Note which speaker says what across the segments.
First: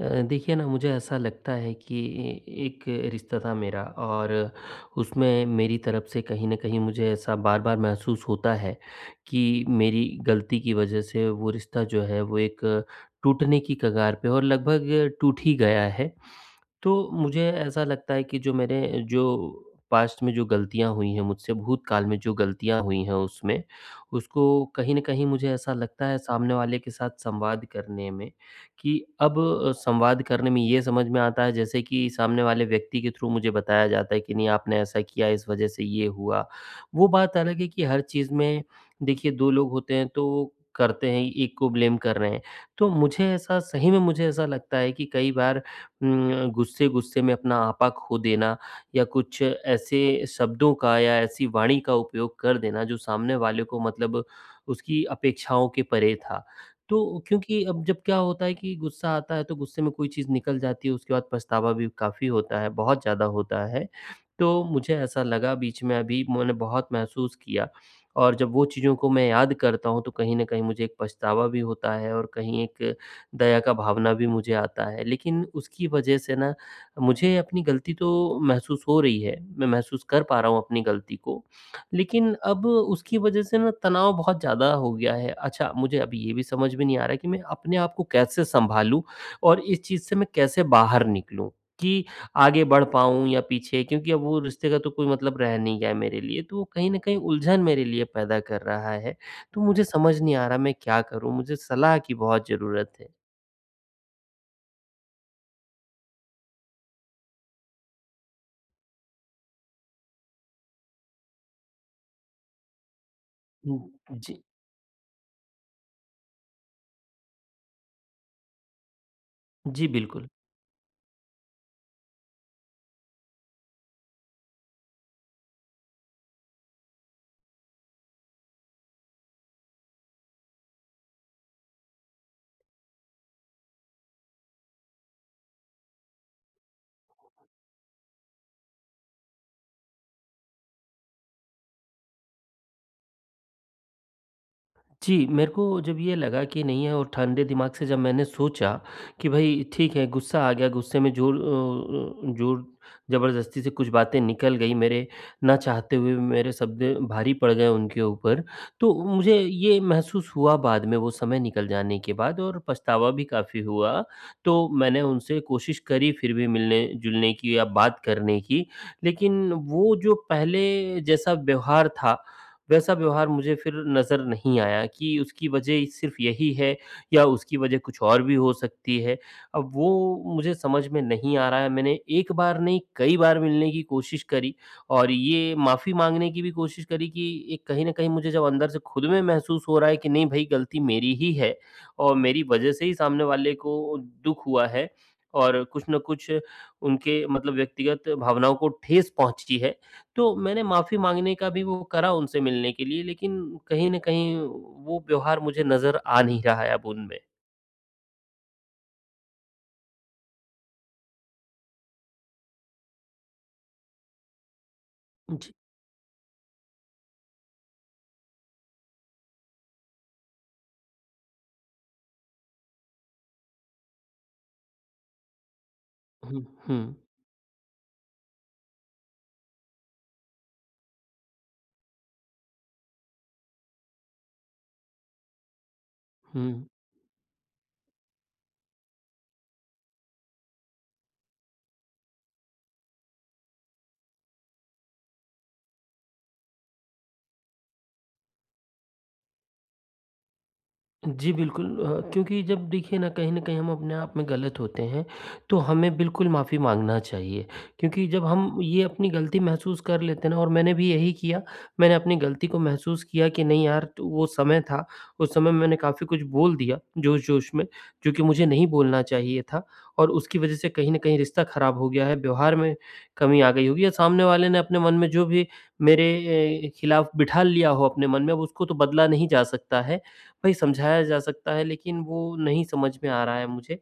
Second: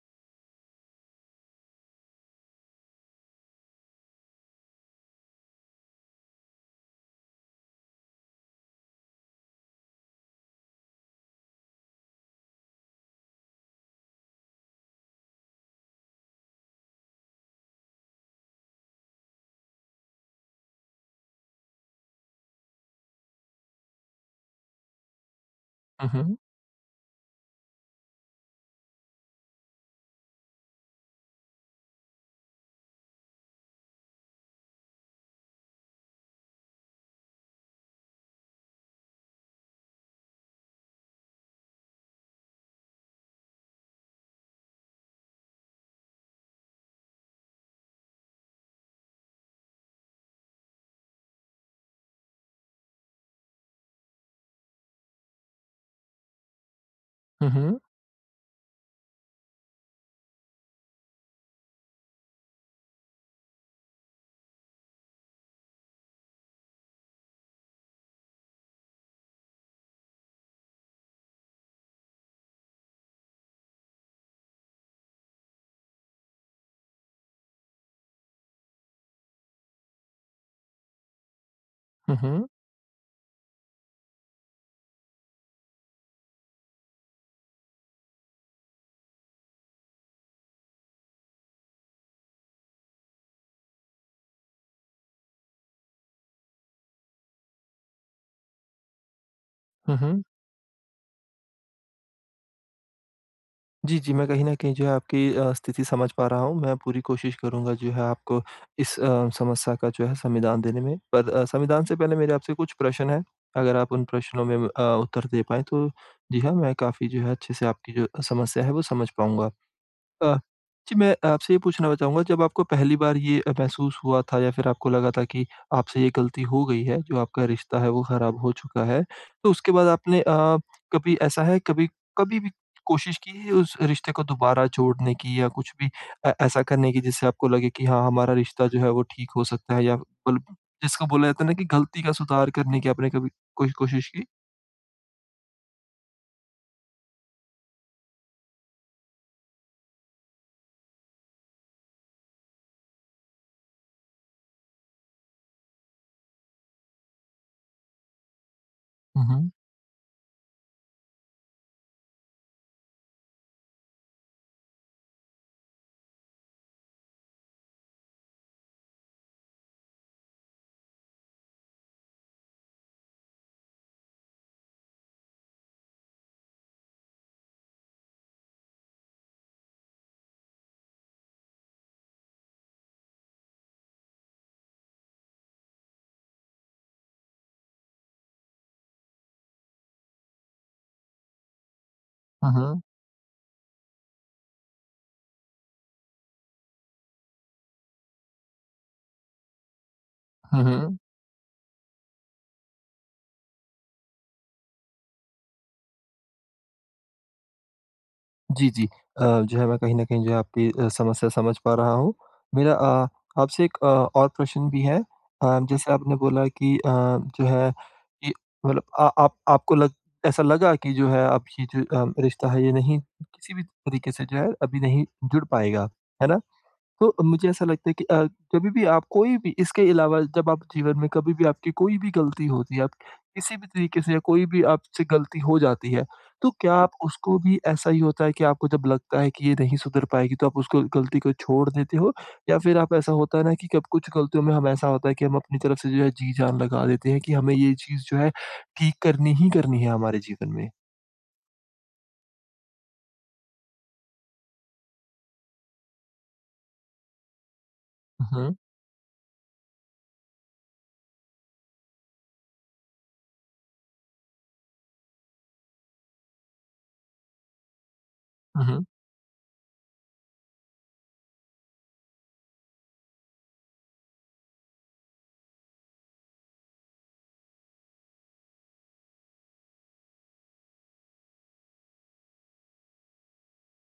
Speaker 1: अ, देखिए न मुझे ऐसा लगता है कि ए एक रिश्ता था मेरा और उसमें मेरी तरफ़ से कहीं न कहीं मुझे ऐसा बार-बार महसूस होता है, कि मेरी ग़लती की वजह से वो रिश्ता जो है वो एक, टूटने की कगार पे और लगभग टूट ही गया है। तो मुझे ऐसा लगता है कि जो मेरे जो पास्ट में जो ग़लतियाँ हुई हैं, मुझसे भूतकाल में जो ग़लतियाँ हुई हैं उसमें, उसको कहीं न कहीं मुझे ऐसा ऐसा लगता है
Speaker 2: हुँ।
Speaker 1: सामने वाले के साथ संवाद करने में कि अब संवाद करने में ये समझ में आता है जैसे कि सामने वाले व्यक्ति के थ्रू मुझे बताया जाता है कि नहीं आपने ऐसा किया, इस वजह से ये हुआ। वो बात अलग है कि हर चीज़ में देखिए 2 लोग होते हैं तो करते हैं 1 को ब्लेम कर रहे हैं। तो मुझे ऐसा सही में मुझे ऐसा लगता है कि कई बार उम, गुस्से-गुस्से में अपना आपा खो देना या कुछ ऐसे शब्दों का या ऐसी वाणी का उपयोग कर देना जो सामने वाले को मतलब उसकी अपेक्षाओं के परे था। तो
Speaker 2: हुँ,
Speaker 1: क्योंकि
Speaker 2: हुँ।
Speaker 1: अब जब क्या होता है कि गुस्सा आता है तो गुस्से में कोई चीज़ निकल जाती है। उसके बाद पछतावा भी काफ़ी होता है, बहुत ज़्यादा होता है। तो मुझे ऐसा लगा बीच में अभी मैंने बहुत महसूस किया और जब वो चीज़ों को मैं याद करता हूँ तो कहीं न कहीं मुझे एक पछतावा भी होता है और कहीं एक दया का भावना भी मुझे आता है। लेकिन उसकी वजह से न, मुझे अपनी गलती तो महसूस हो रही है, मैं महसूस कर पा रहा हूँ अपनी गलती को
Speaker 2: हुँ,
Speaker 1: लेकिन
Speaker 2: हुँ।
Speaker 1: अब उसकी वजह से न तनाव बहुत ज़्यादा हो गया है। अच्छा, मुझे अब ये भी समझ में नहीं आ रहा कि मैं अपने आप को कैसे संभालूँ और इस चीज़ से मैं कैसे बाहर निकलूँ कि, आगे बढ़ पाऊँ या पीछे क्योंकि अब वो रिश्ते का तो कोई मतलब रह नहीं गया है मेरे लिए। तो वो कहीं न कहीं उलझन मेरे लिए पैदा कर रहा है। तो मुझे
Speaker 2: हुँ,
Speaker 1: समझ
Speaker 2: हुँ।
Speaker 1: नहीं आ रहा मैं क्या करूँ? मुझे सलाह की बहुत ज़रूरत है।
Speaker 2: जी, जी मैं कहीं न कहीं जो आपकी अ, स्थिति समझ पा रहा हूँ। मैं पूरी कोशिश करूँगा जो है आपको इस अ, समस्या का जो है संविधान देने में। पर अ, संविधान से पहले मेरे आपसे कुछ प्रश्न हैं अगर आप उन
Speaker 1: हुँ जी।
Speaker 2: प्रश्नों में अ, उत्तर दे पाएँ तो जी हाँ मैं काफ़ी जो है अच्छे से आपकी जो समस्या है वो समझ पाऊँगा।
Speaker 1: जी बिल्कुल।
Speaker 2: अ, जी मैं आपसे ये पूछना चाहूँगा जब आपको पहली बार ये अ, महसूस हुआ था या फिर आपको लगा था कि आपसे ये गलती हो गई है, जो आपका रिश्ता है वो खराब हो चुका है तो उसके बाद आपने अ, कभी ऐसा है कभी कभी भी कोशिश की है उस रिश्ते को दोबारा जोड़ने की या कुछ भी ऐ ऐसा करने की जिससे आपको लगे कि हाँ हमारा रिश्ता जो है वो ठीक हो सकता है या उल् प जिसको बोला जाता है न कि गलती का सुधार करने की आपने कभी कोई कोशिश की?
Speaker 1: जी मेरे को जब ये लगा कि नहीं है और ठंडे दिमाग से जब मैंने सोचा कि भई ठीक है गुस्सा आ गया, गुस्से में ज़ोर अ अ, ज़ोर ज़बरदस्ती से कुछ बातें निकल गईं, मेरे ना चाहते हुए मेरे शब्द भारी पड़ गए उनके ऊपर। तो
Speaker 2: हुँ,
Speaker 1: मुझे
Speaker 2: हुँ।
Speaker 1: ये महसूस हुआ बाद में वो समय निकल जाने के बाद और पछतावा भी काफ़ी हुआ। तो मैंने उनसे कोशिश करी फिर भी मिलने-जुलने की या बात करने की। लेकिन वो जो पहले जैसा व्यवहार था वैसा व्यवहार मुझे फिर नज़र नहीं आया। कि उसकी वज़ह सिर्फ़ यही है या उसकी वज़ह कुछ और भी हो सकती है। अब वो मुझे समझ में नहीं आ रहा है। मैंने एक बार नहीं कई बार मिलने की कोशिश करी और ये माफ़ी माँगने की भी कोशिश करी कि ये कहीं न कहीं मुझे जब अंदर से ख़ुद में महसूस हो रहा है कि नहीं भाई गलती मेरी ही है और मेरी
Speaker 2: हुँ,
Speaker 1: वजह
Speaker 2: हुँ।
Speaker 1: से ही सामने वाले को दुःख हुआ है और कुछ न कुछ उनके मतलब व्यक्तिगत भावनाओं को ठेस पहुँचती है। तो
Speaker 2: हुँ,
Speaker 1: मैंने
Speaker 2: हुँ।
Speaker 1: माफ़ी माँगने का भी वो करा उनसे मिलने के लिए लेकिन कहीं न कहीं वो व्यवहार मुझे नज़र आ नहीं रहा है अब उनमें।
Speaker 2: जी, जी। अ, जो है मैं कहीं न कहीं जो है आपकी समस्या समझ पा रहा हूँ। मेरा अ, आपसे एक अ, और प्रश्न भी है।
Speaker 1: जी।
Speaker 2: अ, जैसे आपने बोला कि अ, जो है कि मतलब अ आप आपको लग ऐसा लगा कि जो है आपकी जो रिश्ता है ये नहीं किसी भी तरीके से जो है अभी नहीं जुड़ पाएगा, है ना?
Speaker 1: हुँ, हुँ।
Speaker 2: तो मुझे ऐसा लगता है कि अ, जभी भी आप कोई भी इसके अलावा जब आप जीवन में कभी भी आपकी कोई भी ग़लती होती है, आप किसी भी तरीके से या कोई भी आपसे ग़लती हो जाती है, तो
Speaker 1: हुँ।
Speaker 2: क्या आप उसको भी ऐसा ही होता है कि आपको जब लगता है कि ये नहीं सुधर पाएगी तो आप उसको ग़लती को छोड़ देते हो? या फिर आप ऐसा होता है ना कि कभी कुछ गलतियों में हम ऐसा होता है, कि हम अपनी तरफ से जो है जी जान लगा देते हैं कि हमें ये चीज़ जो है ठीक करनी ही करनी है, हमारे जीवन में?
Speaker 1: जी बिल्कुल अ, क्योंकि जब देखिए ना कहीं न कहीं हम अपने आप में गलत होते हैं, तो हमें बिल्कुल माफ़ी माँगना चाहिए, क्योंकि जब
Speaker 2: हुँ।
Speaker 1: हम ये अपनी गलती महसूस कर लेते हैं ना और मैंने भी यही किया मैंने अपनी गलती को महसूस किया कि नहीं यार तो वो समय था उस समय मैंने काफ़ी कुछ बोल दिया जोश-जोश में, जो कि मुझे
Speaker 2: हुँ,
Speaker 1: नहीं
Speaker 2: हुँ।
Speaker 1: बोलना चाहिए था और उसकी वजह से कहीं न कहीं रिश्ता खराब हो गया है, व्यवहार में कमी आ गई होगी या सामने वाले ने आपने मन में जो भी मेरे ए खिलाफ बिठा लिया हो अपने मन में अब उसको तो बदला नहीं जा सकता है। भई समझाया जा सकता है, लेकिन वो नहीं समझ में आ रहा है मुझे,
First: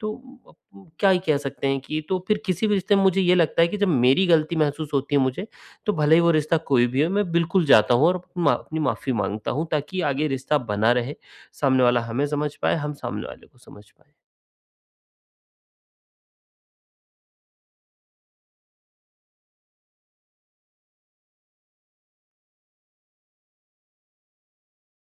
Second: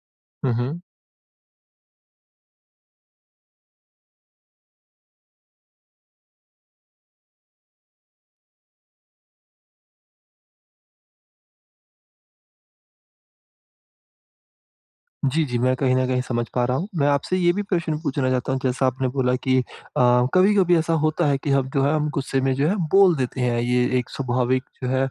Speaker 1: तो
Speaker 2: हुँ,
Speaker 1: अ
Speaker 2: हुँ।
Speaker 1: प क्या ही कह सकते हैं? कि तो फिर किसी भी रिश्ते में मुझे ये लगता है कि जब मेरी गलती महसूस होती है मुझे, तो भले ही वो रिश्ता कोई भी हो, मैं बिल्कुल जाता हूँ और अप मा अपनी माफ़ी माँगता हूँ ताकि आगे रिश्ता बना रहे, सामने वाला हमें समझ पाए, हम सामने वाले को समझ पाएँ।
Speaker 2: जी, जी मैं कहीं न कहीं समझ पा रहा हूँ। मैं आपसे ये भी प्रश्न पूछना चाहता हूँ जैसा आपने बोला कि अ, कभी-कभी ऐसा होता है कि हम जो है हम गुस्से में जो है बोल देते हैं। ये एक स्वाभाविक जो है अ,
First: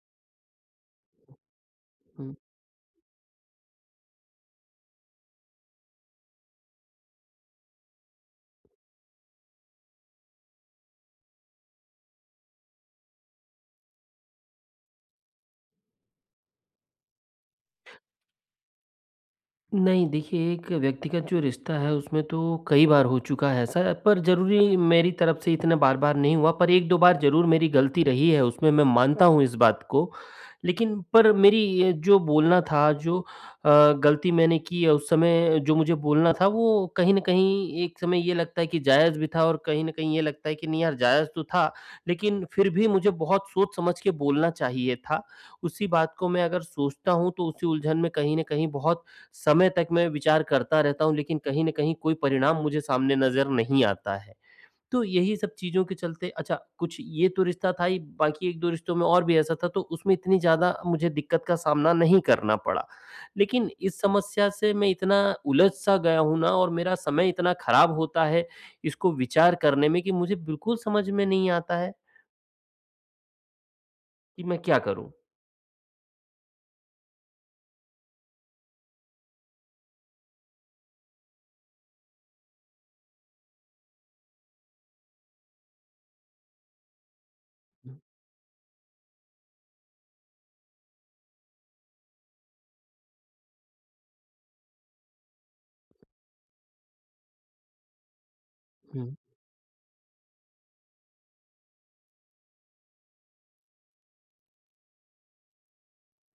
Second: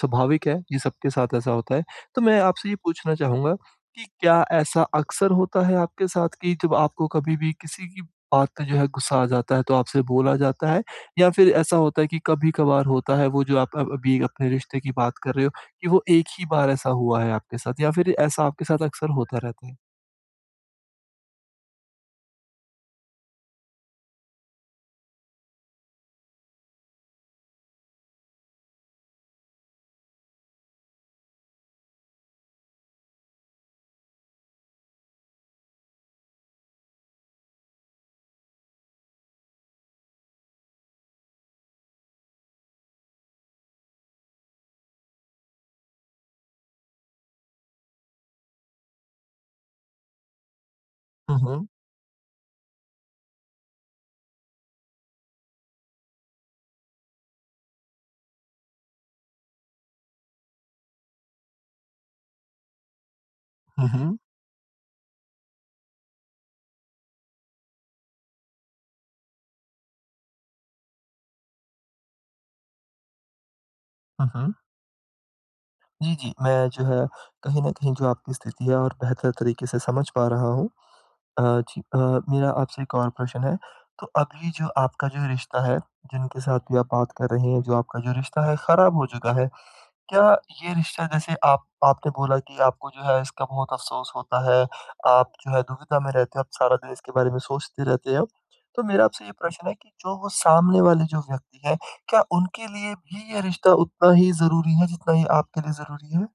Speaker 2: स्वाभाविक है ये सबके साथ ऐसा होता है। तो
Speaker 1: हुँ।
Speaker 2: मैं आपसे ये पूछना चाहूँगा कि क्या ऐसा अक्सर होता है आपके साथ कि जब आपको कभी भी किसी की बात पे जो है ग़ुस्सा आ जाता है, तो आपसे बोला जाता है? या फिर ऐसा होता है कि कभी-कभार होता है, वो जो आप अ अ अभी अपने रिश्ते की बात कर रहे हो, कि वो एक ही बार ऐसा हुआ है आपके साथ, या फिर ऐसा आपके साथ अक्सर होता रहता है?
Speaker 1: नहीं, देखिए एक व्यक्तिगत जो रिश्ता है उसमें तो कई बार हो चुका है ऐसा, पर ज़रूरी मेरी तरफ से इतना बार-बार नहीं हुआ पर 1-2 बार ज़रूर मेरी गलती रही है उसमें मैं मानता हूँ इस बात को। लेकिन पर मेरी ये जो बोलना था जो अ, गलती मैंने की है उस समय जो मुझे बोलना था वो कहीं न कहीं एक समय ये लगता है कि जायज़ भी था और कहीं न कहीं ये लगता है कि नहीं यार जायज़ तो था, लेकिन फिर भी मुझे बहुत सोच समझ के बोलना चाहिए था। उसी बात को मैं अगर सोचता हूँ तो उसी उलझन में कहीं न कहीं बहुत समय तक मैं विचार करता रहता हूँ
Speaker 2: हुँ,
Speaker 1: लेकिन कहीं
Speaker 2: हुँ।
Speaker 1: न कहीं कोई परिणाम मुझे सामने नज़र नहीं आता है। तो यही सब चीज़ों के चलते अच्छा, कुछ ये तो रिश्ता था ही बाकी 1-2 रिश्तों में और भी ऐसा था तो उसमें इतनी ज़्यादा मुझे दिक्कत का सामना नहीं करना पड़ा। लेकिन
Speaker 2: हुँ,
Speaker 1: इस
Speaker 2: हुँ।
Speaker 1: समस्या से मैं इतना उलझ सा गया हूँ ना और मेरा समय इतना खराब होता है इसको विचार करने में कि मुझे बिल्कुल समझ में नहीं आता है।
Speaker 2: हाँ,
Speaker 1: कि
Speaker 2: हाँ।
Speaker 1: मैं क्या करूँ?
Speaker 2: जी, जी। मैं जो है कहीं न कहीं जो आपकी स्थिति है और बेहतर तरीके से समझ पा रहा हूँ। अ, जी अ, मेरा आपसे एक और प्रश्न है, तो अभी जो आपका जो रिश्ता है जिनके साथ भी आप बात कर रहे हैं जो आपका जो रिश्ता है ख़राब हो चुका है। क्या ये रिश्ता जैसे आप आपने बोला कि आपको जो है इसका बहुत अफसोस होता है। आप जो है दुविधा में रहते हो, आप सारा दिन इसके बारे में सोचते रहते हैं अब। तो मेरा
Speaker 1: हुँ।
Speaker 2: आपसे ये प्रश्न है कि जो वो सामने वाले जो व्यक्ति हैं, क्या उनके लिए भी ये रिश्ता उतना ही ज़रूरी है जितना ये आपके लिए ज़रूरी है?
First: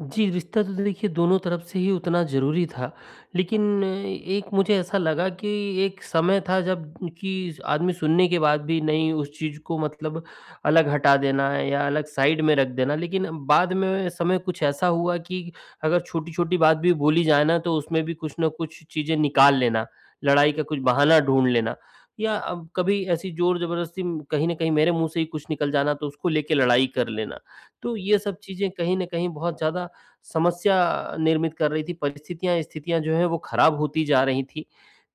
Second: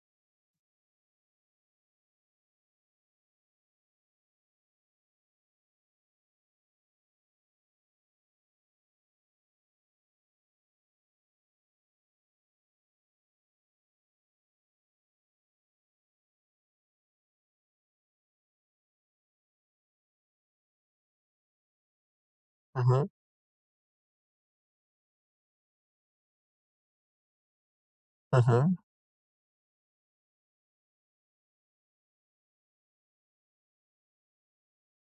Speaker 1: जी, रिश्ता तो देखिए दोनों तरफ से ही उतना ज़रूरी था, लेकिन एक मुझे ऐसा लगा कि एक समय था जब कि आदमी सुनने के बाद भी नहीं उस चीज़ को मतलब अलग हटा देना या अलग साइड में रख देना। लेकिन बाद में समय कुछ ऐसा हुआ कि अगर छोटी-छोटी बात भी बोली जाए ना तो उसमें भी कुछ न कुछ चीज़ें निकाल लेना, लड़ाई का कुछ बहाना ढूँढ लेना। या
Speaker 2: हुँ,
Speaker 1: कभी
Speaker 2: हुँ।
Speaker 1: ऐसी ज़ोर-ज़बरदस्ती कहीं न कहीं मेरे मुँह से ही कुछ निकल जाना तो उसको लेके लड़ाई कर लेना। तो ये सब
Speaker 2: हुँ,
Speaker 1: चीज़ें
Speaker 2: हुँ।
Speaker 1: कहीं न कहीं बहुत ज़्यादा समस्या निर्मित कर रही थीं। परिस्थितियाँ स्थितियाँ जो हैं वो ख़राब होती जा रही थीं।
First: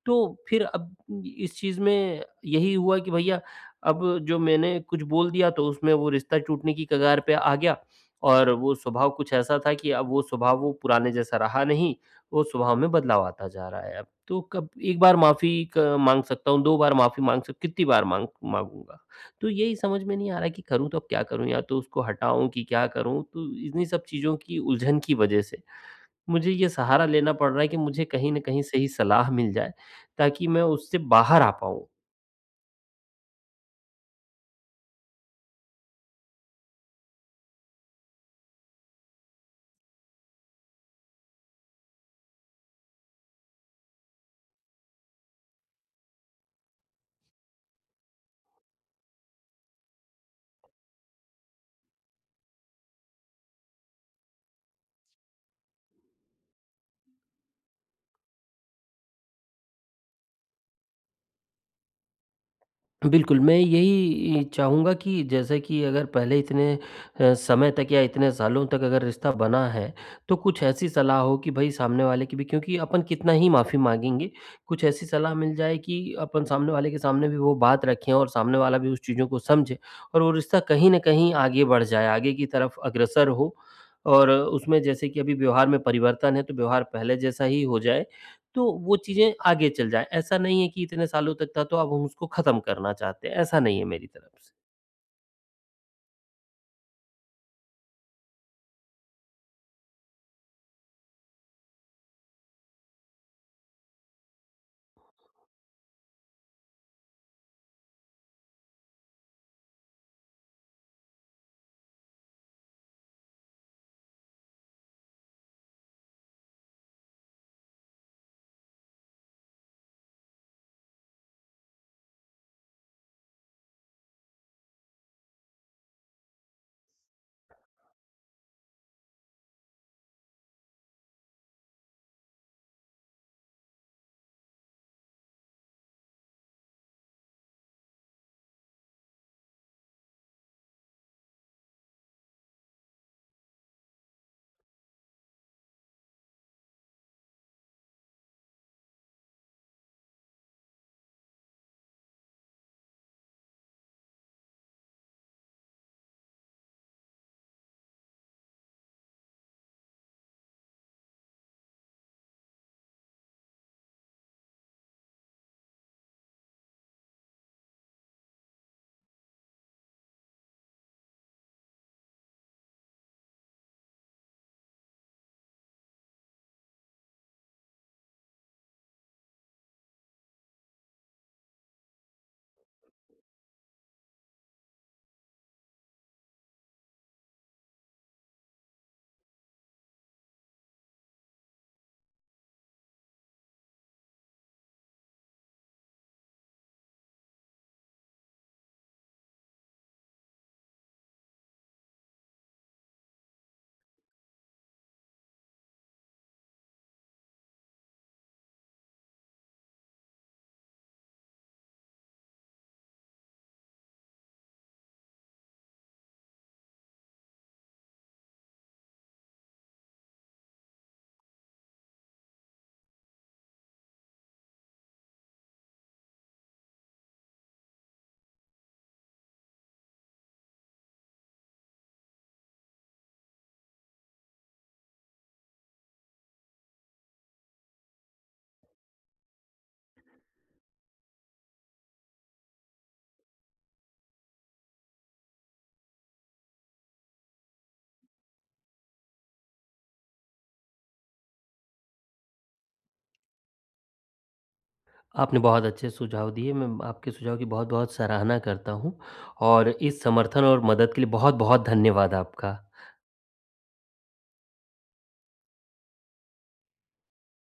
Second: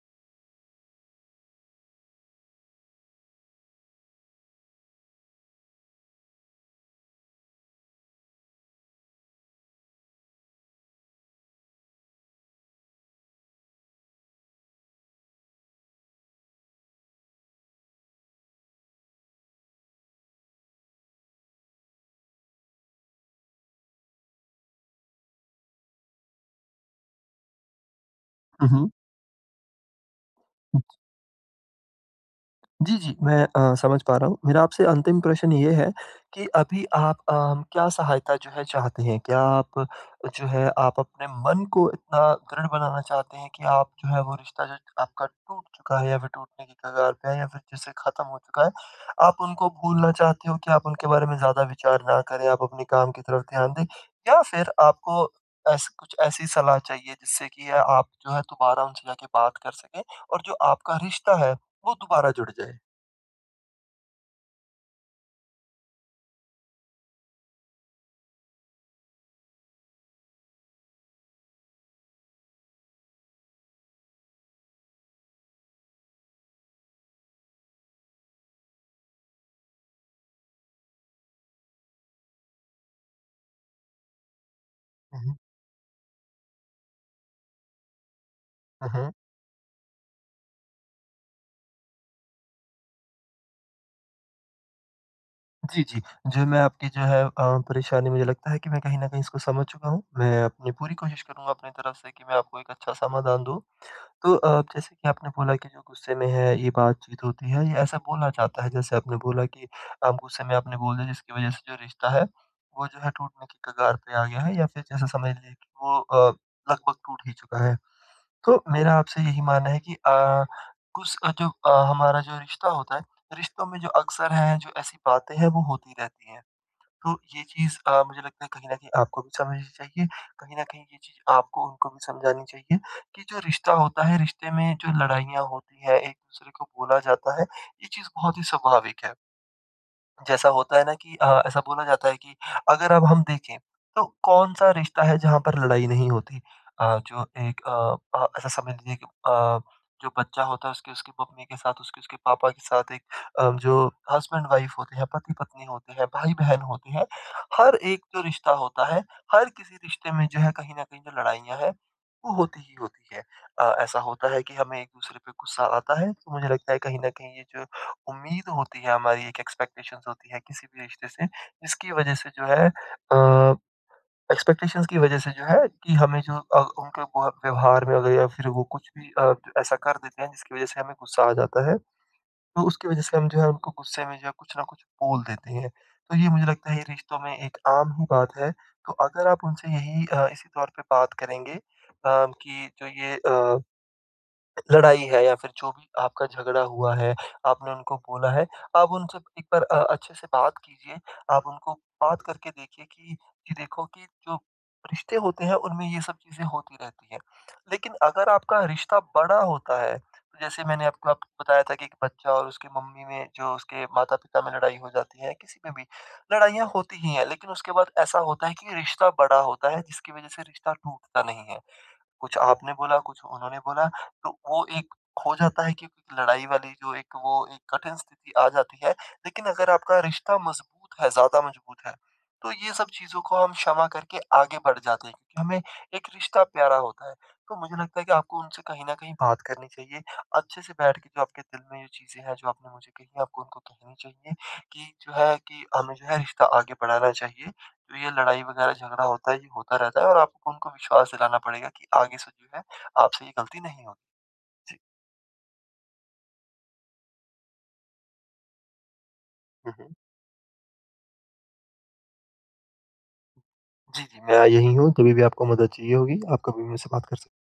Speaker 1: तो, फिर अब इस चीज़ में यही हुआ कि भईया अब जो मैंने कुछ बोल दिया तो उसमें वो रिश्ता टूटने की कगार पे आ गया, और वो स्वभाव कुछ ऐसा था कि अब वो स्वभाव वो पुराने जैसा रहा नहीं, वो स्वभाव में बदलाव आता जा रहा है अब। तो कब 1 बार माफ़ी एक माँग सकता हूँ, 2 बार माफ़ी माँग सक कितनी बार माँग माँगूँगा? तो यही समझ में नहीं आ रहा कि करूँ तो अब क्या करूँ? या तो उसको हटाऊँ कि क्या करूँ? तो इन्ही सब चीज़ों की उलझन की वज़ह से मुझे ये सहारा लेना पड़ रहा है कि मुझे कहीं न कहीं
Speaker 2: हुँ,
Speaker 1: सही
Speaker 2: हुँ।
Speaker 1: सलाह मिल जाए ताकि मैं उससे बाहर आ पाऊँ।
Speaker 2: जी, जी। मैं अ, समझ पा रहा हूँ। मेरा आपसे अंतिम प्रशन ये है कि, अभी आप अ, क्या सहायता जो है चाहते हैं? क्या आप जो है आप अपने मन को इतना दृढ़ बनाना चाहते हैं कि आप जो है वो रिश्ता जो आपका टूट चुका है या फिर टूटने के कगार पे है या फिर जैसे ख़त्म हो चुका है। आप उनको भूलना चाहते हो कि आप उनके बारे में ज़्यादा विचार ना करें आप अपने काम की तरफ ध्यान दें, या फिर आपको एस कुछ ऐसी सलाह चाहिए जिससे कि आप जो है दोबारा उनसे जाके बात कर सकें, और जो आपका रिश्ता है वो दोबारा जुड़ जाए?
Speaker 1: बिल्कुल मैं यही म चाहूँगा कि जैसे कि अगर पहले इतने समय तक या इतने सालों तक अगर रिश्ता बना है तो कुछ ऐसी सलाह हो कि भाई सामने वाले की भी क्योंकि अपन कितना ही माफ़ी माँगेंगे? कुछ ऐसी सलाह मिल जाए कि अपन सामने वाले के सामने भी वो बात रखें और सामने वाला उस चीज़ों को समझे और वो रिश्ता कहीं न कहीं आगे बढ़ जाए। आगे की तरफ अग्रसर हो और उसमें जैसे
Speaker 2: हुँ,
Speaker 1: कि अभी
Speaker 2: हुँ।
Speaker 1: व्यवहार में परिवर्तन है तो व्यवहार पहले जैसा ही हो जाए तो
Speaker 2: हुँ,
Speaker 1: वो
Speaker 2: हुँ।
Speaker 1: चीज़ें आगे चल जाएँ। ऐसा नहीं है कि इतने सालों तक था तो अब हम उसको ख़त्म करना चाहते हैं। ऐसा नहीं है मेरी तरफ़ से।
Speaker 2: जी, जी। जो मैं आपकी जो है अ, परेशानी मुझे लगता है कि मैं कहीं न कहीं इसको समझ चुका हूँ। मैं अपनी पूरी कोशिश करूँगा अपनी तरफ से कि मैं आपको एक अच्छा समाधान दूँ। तो अ, जैसे कि आपने बोला कि जो गुस्से में है ये बातचीत होती है ये ऐसा बोला जाता है। जैसे आपने बोला कि आप गुस्से में आपने बोल दिया जिसकी वज़ह से जो रिश्ता है वो जो है टूटने की कगार पे आ गया है या फिर जैसे समझ लें कि वो अ, लगभग टूट ही चुका है। तो मेरा आपसे यही मानना है कि अ, कुछ अ, तो अ, हमारा जो रिश्ता होता है रिश्तों में जो अक्सर है जो ऐसी बातें हैं वो होती रहती हैं। तो ये चीज़ अ, मुझे लगता है कहीं न कहीं आपको भी समझनी चाहिए। कहीं न कहीं ये चीज़ आपको उनको भी समझानी चाहिए कि जो रिश्ता होता है रिश्ते में जो लड़ाइयाँ होती हैं एक-दूसरे को बोला जाता है यह चीज़ बहुत ही स्वाभाविक है। जैसा होता है ना कि अ, ऐसा बोला जाता है कि अगर अब हम देखें तो कौन-सा रिश्ता है जहाँ पर लड़ाई नहीं होती। अ, जो एक अ अ, ऐसा समझ लीजिए कि अ, जो बच्चा होता है उसकी उसकी मम्मी के साथ, उसके उसके पापा के साथ एक अ, जो हसबैंड-वाइफ़ होते हैं, पति-पत्नी होते हैं, भाई-बहन होते हैं। हर एक जो रिश्ता होता है, हर किसी रिश्ते में जो है कहीं न कहीं जो लड़ाइयाँ हैं वो होती ही होती है। अ, ऐसा होता है कि हमें एक-दूसरे पे गुस्सा आता है। तो मुझे लगता है कहीं न कहीं ये जो उम्मीद होती है हमारी एक एक्सपेक्टेशन्स होती है किसी भी रिश्ते से जिसकी वज़ह से जो है अ, एक्सपेक्टेशन्स की वज़ह से जो है कि हमें जो अ, उनके व व्यवहार में भी है फिर वो कुछ भी अ, ऐसा कर देते हैं जिसकी वज़ह से हमें गुस्सा आ जाता है। तो उसकी वज़ह से हम जो है उनको गुस्से में जो है कुछ न कुछ बोल देते हैं। तो ये मुझे लगता है ये रिश्तों में एक आम ही बात है। तो अगर आप उनसे यही अ, इसी तौर पे बात करेंगे अ, कि जो ये अ लड़ाई है या फिर जो भी आपका झगड़ा हुआ है, आपने उनको बोला है। आप उनसे एक बार अ, अच्छे से बात कीजिए। आप उनको बात करके देखिए कि ये देखो कि जो रिश्ते होते हैं उनमें ये सब चीज़ें होती रहती हैं। लेकिन अगर आपका रिश्ता बड़ा होता है तो जैसे मैंने आपको अब बताया था कि एक बच्चा और उसकी मम्मी में जो उसके माता-पिता में लड़ाई हो जाती है किसी पे भी, लड़ाइयाँ होती ही हैं। लेकिन उसके बाद ऐसा होता है कि रिश्ता बड़ा होता है जिसकी वज़ह से रिश्ता टूटता नहीं है। कुछ आपने बोला, कुछ उन्होंने बोला, तो वो एक खो जाता है कि लड़ाई वाली जो एक वो एक कठिन स्थिति आ जाती है। लेकिन अगर आपका रिश्ता मज़बूत है, ज़्यादा मज़बूत है तो ये सब चीज़ों को हम क्षमा करके आगे बढ़ जाते हैं हमें एक रिश्ता प्यारा होता है। तो मुझे लगता है कि आपको उनसे कहीं न कहीं बात करनी चाहिए। अच्छे से बैठ के जो आपके दिल में जो चीज़ें हैं जो आपने मुझे कही आपको उनको कहनी चाहिए कि जो है कि हमें जो है रिश्ता आगे बढ़ाना चाहिए। तो ये लड़ाई वग़ैरह झगड़ा होता है ये होता रहता है और आप उनको विश्वास दिलाना पड़ेगा कि आगे से जो है आपसे ये गलती नहीं होगी। जी।
Speaker 1: आपने बहुत अच्छे सुझाव दिए मैं म आपके सुझाव की बहुत-बहुत सराहना करता हूँ, और
Speaker 2: हुँ, हुँ।
Speaker 1: इस समर्थन और मदद के लिए बहुत-बहुत धन्यवाद आपका।
Speaker 2: जी, जी। मैं य यही हूँ, कभी भी आपको मदद चाहिए होगी आप कभी भी मुझसे बात कर सक